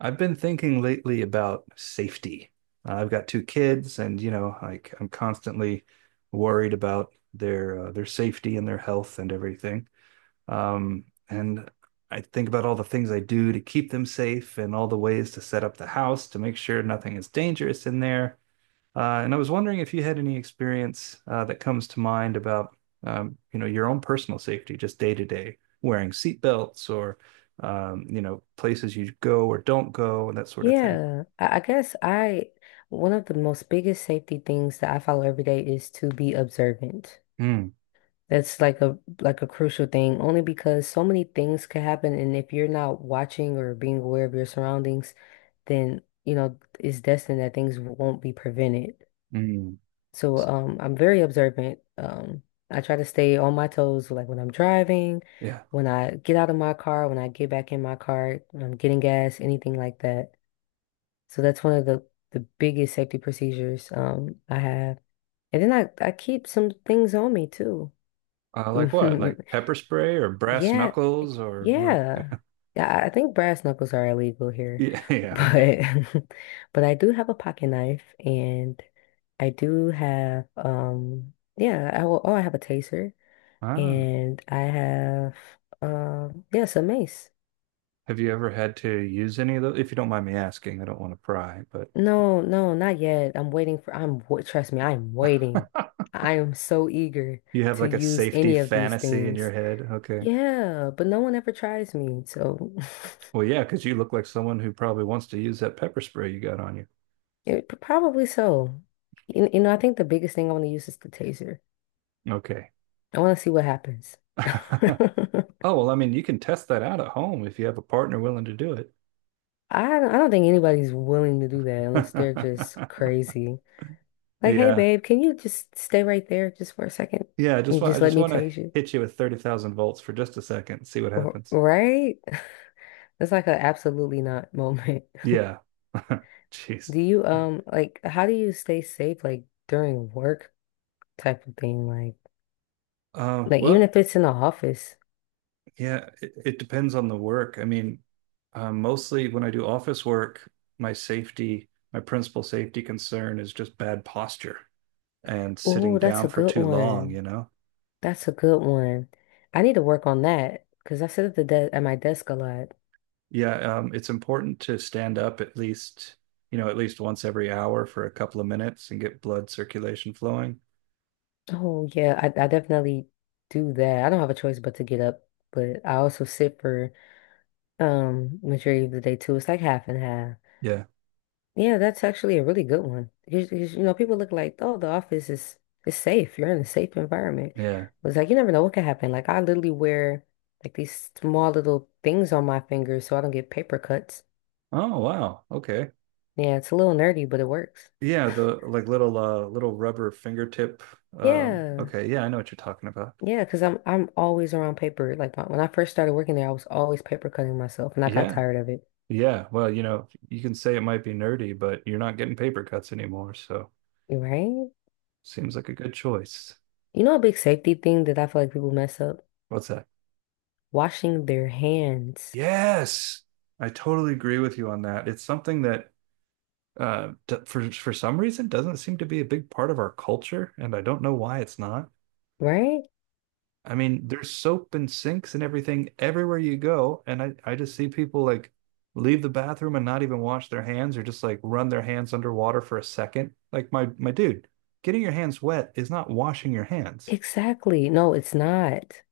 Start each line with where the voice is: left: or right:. right: I've been thinking lately about safety. I've got two kids, and like I'm constantly worried about their their safety and their health and everything. And I think about all the things I do to keep them safe and all the ways to set up the house to make sure nothing is dangerous in there. And I was wondering if you had any experience that comes to mind about your own personal safety, just day to day, wearing seat belts or places you go or don't go and that sort of thing.
left: Yeah, I guess one of the most biggest safety things that I follow every day is to be observant.
right: Mm,
left: That's like a crucial thing, only because so many things can happen, and if you're not watching or being aware of your surroundings, then you know it's destined that things won't be prevented.
right: mm.
left: So, I'm very observant. I try to stay on my toes, like when I'm driving,
right: Yeah.
left: when I get out of my car, when I get back in my car, when I'm getting gas, anything like that. So that's one of the biggest safety procedures I have. And then I keep some things on me too.
right: Uh, like what? Like pepper spray or brass
left: Yeah,
right: knuckles or what?
left: yeah. Yeah, I think brass knuckles are illegal here,
right: Yeah, yeah, okay.
left: but but I do have a pocket knife and I do have yeah, I will, oh I have a taser
right: Ah.
left: and I have yeah, some mace.
right: Have you ever had to use any of those? If you don't mind me asking, I don't want to pry, but
left: No, no, not yet. I'm waiting for, I'm, wa- Trust me, I am waiting. I am so eager
right: you have
left: to
right: like a
left: use
right: safety
left: any of these
right: fantasy in your
left: things.
right: head. Okay.
left: Yeah, but no one ever tries me. So
right: Well, yeah, because you look like someone who probably wants to use that pepper spray you got on you.
left: probably so. You know, I think the biggest thing I want to use is the taser.
right: Okay.
left: I want to see what happens.
right: Oh,
left: I
right: well, I mean, you can test that out at home if you have a partner willing to do it.
left: I don't think anybody's willing to do that unless they're just crazy. Like, hey,
right: yeah.
left: babe, can you just stay right there just for a second
right: Yeah, I just
left: and
right: want I
left: just let
right: just
left: me
right: want to
left: tase you?
right: hit you with 30,000 volts for just a second, and see what happens.
left: Right? It's like a absolutely not moment.
right: Yeah. Jeez.
left: Do you like how do you stay safe like during work type of thing? Like
right: Uh,
left: like even
right: well,
left: if it's in the office.
right: yeah, it depends on the work. I mean, mostly when I do office work, my safety, my principal safety concern is just bad posture. And sitting
left: Oh, that's
right: down
left: a
right: for
left: good
right: too long, you
left: one.
right: know?
left: That's a good one. I need to work on that because I sit at the de at my desk a lot.
right: Yeah, it's important to stand up at least, at least once every hour for a couple of minutes and get blood circulation flowing.
left: Oh yeah, I definitely do that. I don't have a choice but to get up, but I also sit for majority of the day too. It's like half and half.
right: Yeah,
left: Yeah, that's actually a really good one. Because, you know, people look like, oh, the office is safe. You're in a safe environment.
right: yeah.
left: But it's like you never know what could happen. Like I literally wear like these small little things on my fingers so I don't get paper cuts.
right: Oh, wow. Okay.
left: Yeah, it's a little nerdy, but it works.
right: Yeah, the like little little rubber fingertip.
left: Yeah.
right: Okay, yeah, I know what you're talking about.
left: Yeah, because I'm always around paper. When I first started working there, I was always paper cutting myself and I got
right: Yeah.
left: tired of it.
right: Yeah. Well, you know, you can say it might be nerdy, but you're not getting paper cuts anymore, so
left: Right?
right: seems like a good choice.
left: You know, a big safety thing that I feel like people mess up?
right: What's that?
left: Washing their hands,
right: Yes. I totally agree with you on that. It's something that uh, for some reason doesn't seem to be a big part of our culture, and I don't know why it's not.
left: right?
right: I mean, there's soap and sinks and everything everywhere you go, and I just see people like leave the bathroom and not even wash their hands or just like run their hands underwater for a second. Like my dude, getting your hands wet is not washing your hands.
left: Exactly. No, it's not.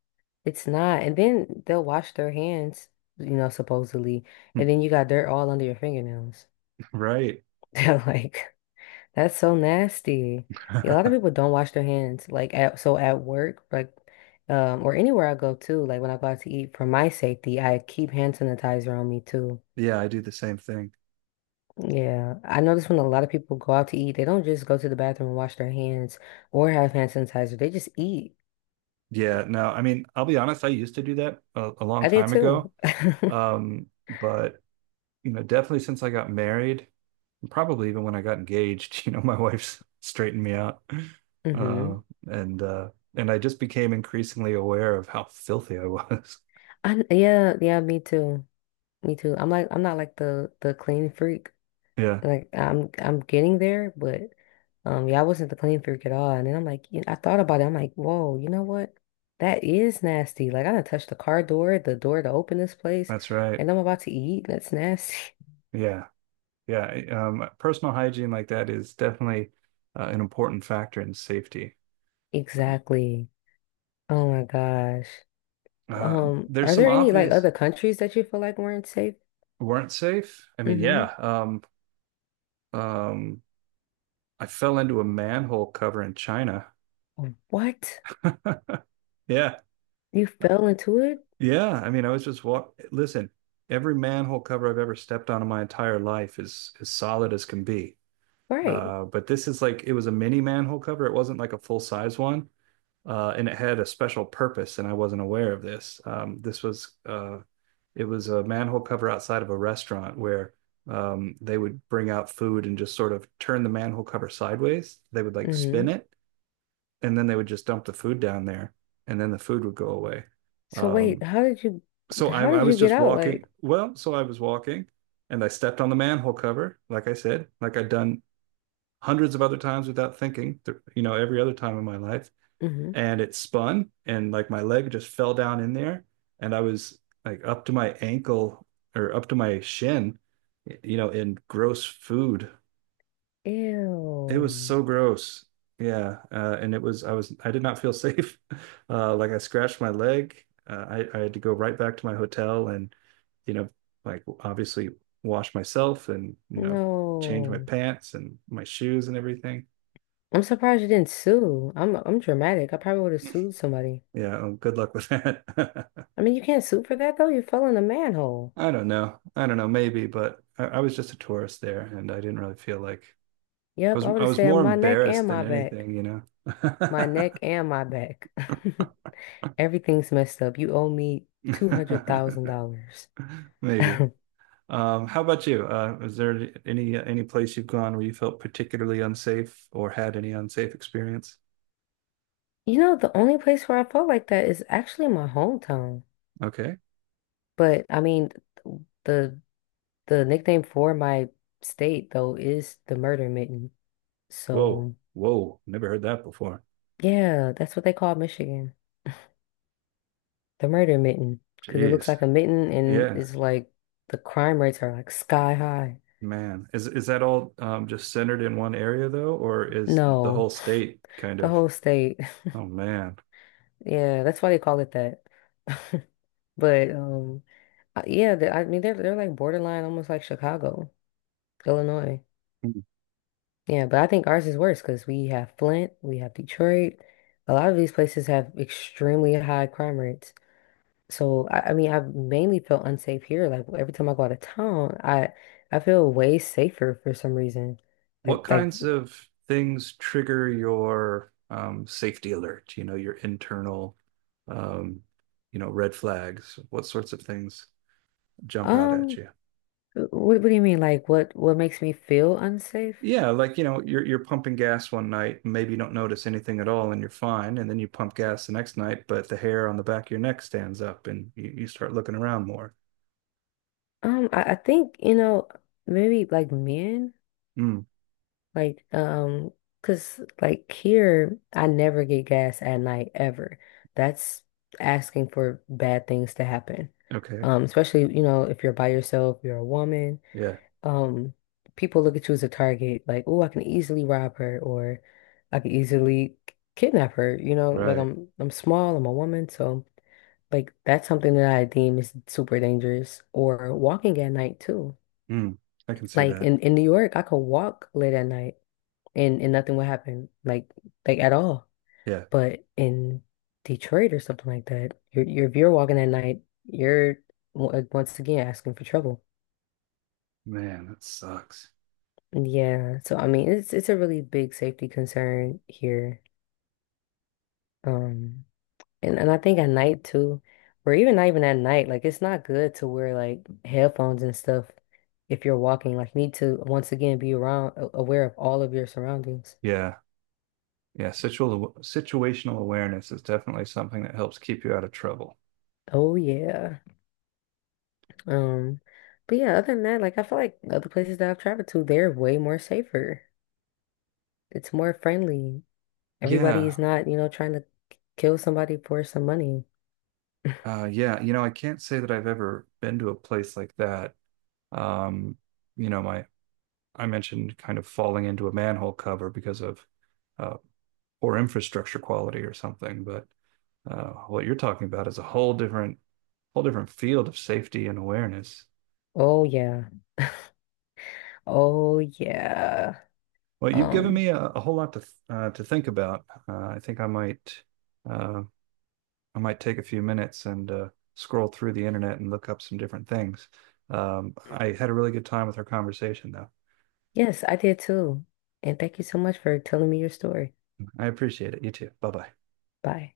left: It's not. And then they'll wash their hands, you know, supposedly. And then you got dirt all under your fingernails.
right: Right.
left: They're like, that's so nasty. Yeah, a lot of people don't wash their hands. Like at so at work, like or anywhere I go to, like when I go out to eat, for my safety, I keep hand sanitizer on me too.
right: Yeah, I do the same thing.
left: Yeah. I notice when a lot of people go out to eat, they don't just go to the bathroom and wash their hands or have hand sanitizer. They just eat.
right: Yeah, no, I mean, I'll be honest, I used to do that a long
left: I did
right: time ago.
left: too.
right: But definitely since I got married, probably even when I got engaged, my wife's straightened me out. Uh,
left: Hmm.
right: and uh, and I just became increasingly aware of how filthy I was.
left: I Yeah, yeah, me too. Me too. I'm like I'm not like the clean freak.
right: Yeah,
left: Like I'm getting there, but yeah, I wasn't the clean freak at all. And then I'm like, you I thought about it. I'm like, whoa, you know what? That is nasty. Like I done touched the car door, the door to open this place,
right: that's right.
left: and I'm about to eat. That's nasty.
right: Yeah. Yeah. Personal hygiene like that is definitely an important factor in safety.
left: Exactly. Oh my gosh.
right: Uh, there's
left: Are
right: some
left: there any like
right: obvious
left: other countries that you feel like weren't safe?
right: weren't safe. I mean,
left: Mm-hmm.
right: yeah. Um, I fell into a manhole cover in China.
left: What?
right: Yeah.
left: You fell into it?
right: Yeah, I mean, I was just walk. Listen, every manhole cover I've ever stepped on in my entire life is as solid as can be.
left: Right.
right: But this is like it was a mini manhole cover. It wasn't like a full size one, and it had a special purpose. And I wasn't aware of this. This was it was a manhole cover outside of a restaurant where they would bring out food and just sort of turn the manhole cover sideways. They would like spin
left: Mm-hmm.
right: it, and then they would just dump the food down there, and then the food would go away.
left: So wait,
right: Um,
left: how did you
right: so
left: How
right: I
left: did
right: was
left: you get
right: just
left: out?
right: walking. Well, so I was walking and I stepped on the manhole cover, like I said, like I'd done hundreds of other times without thinking, every other time in my life.
left: Hmm.
right: And it spun and like my leg just fell down in there. And I was like up to my ankle or up to my shin, you know, in gross food it was
left: Ew.
right: so gross. Yeah, and it was I did not feel safe. Like I scratched my leg. I had to go right back to my hotel and you know like obviously wash myself and change my
left: No.
right: pants and my shoes and everything.
left: I'm surprised you didn't sue. I'm dramatic. I probably would have sued somebody.
right: Yeah, good luck with that.
left: I mean, you can't sue for that though. You fell in a manhole.
right: I don't know. I don't know. Maybe, but I was just a tourist there, and I didn't really feel like I
left: Yep,
right: was.
left: I would
right: I
left: have
right: was
left: said
right: more
left: my neck and
right: embarrassed
left: my
right: than
left: back.
right: anything, you know.
left: My neck and my back. Everything's messed up. You owe me $200,000.
right: Maybe. How about you? Is there any place you've gone where you felt particularly unsafe or had any unsafe experience?
left: You know, the only place where I felt like that is actually my hometown.
right: Okay.
left: But I mean, the The nickname for my state, though, is the Murder Mitten.
right: Whoa,
left: So,
right: whoa, never heard that before.
left: yeah, that's what they call Michigan, the Murder Mitten, because it looks
right: Jeez.
left: like a mitten and
right: Yeah,
left: it's like the crime rates are like sky high.
right: man. Is that all just centered in one area though, or is the
left: No,
right: whole state kind
left: the
right: of?
left: whole state.
right: Oh man.
left: Yeah, that's why they call it that. But yeah, I mean they're like borderline, almost like Chicago, Illinois.
right: Hmm.
left: Yeah, but I think ours is worse because we have Flint, we have Detroit. A lot of these places have extremely high crime rates. So I mean, I've mainly felt unsafe here. Like every time I go out of town, I feel way safer for some reason. Like
right: What
left: like
right: kinds of things trigger your safety alert? You know, your internal, um, red flags. What sorts of things jump out at
left: um,
right: you?
left: what do you mean? Like what makes me feel unsafe?
right: Yeah, like you're pumping gas one night, and maybe you don't notice anything at all, and you're fine. And then you pump gas the next night, but the hair on the back of your neck stands up, and you start looking around more.
left: I think you know maybe like men
right: Mm,
left: like cause like here I never get gas at night ever. That's asking for bad things to happen.
right: okay,
left: Especially you know if you're by yourself, you're a woman.
right: yeah,
left: Um, people look at you as a target, like, oh, I can easily rob her or I can easily kidnap her, you know, like
right: right.
left: I'm small, I'm a woman, so like that's something that I deem is super dangerous. Or walking at night too.
right: Mm, I can see
left: Like
right: that.
left: in New York, I could walk late at night and nothing would happen, like at all.
right: Yeah,
left: But in Detroit or something like that, you're if you're walking at night, you're once again asking for trouble.
right: man, that sucks.
left: Yeah, so I mean it's a really big safety concern here. Um and I think at night too, or even not even at night, like it's not good to wear like headphones and stuff if you're walking. Like you need to once again be around aware of all of your surroundings.
right: Yeah, yeah. Situal situational awareness is definitely something that helps keep you out of trouble.
left: Oh yeah. Um but yeah, other than that, like I feel like other places that I've traveled to, they're way more safer. It's more friendly. Everybody is
right: Yeah,
left: not, you know, trying to kill somebody for some money.
right: yeah. You know, I can't say that I've ever been to a place like that. Um, you know, my I mentioned kind of falling into a manhole cover because of uh, poor infrastructure quality or something. But what you're talking about is a whole different field of safety and awareness.
left: Oh yeah. Oh yeah.
right: Well, you've given
left: Um,
right: me a whole lot to think about. Uh, I might take a few minutes and scroll through the internet and look up some different things. I had a really good time with our conversation, though.
left: yes, I did too. And thank you so much for telling me your story.
right: I appreciate it. You too. Bye bye.
left: Bye.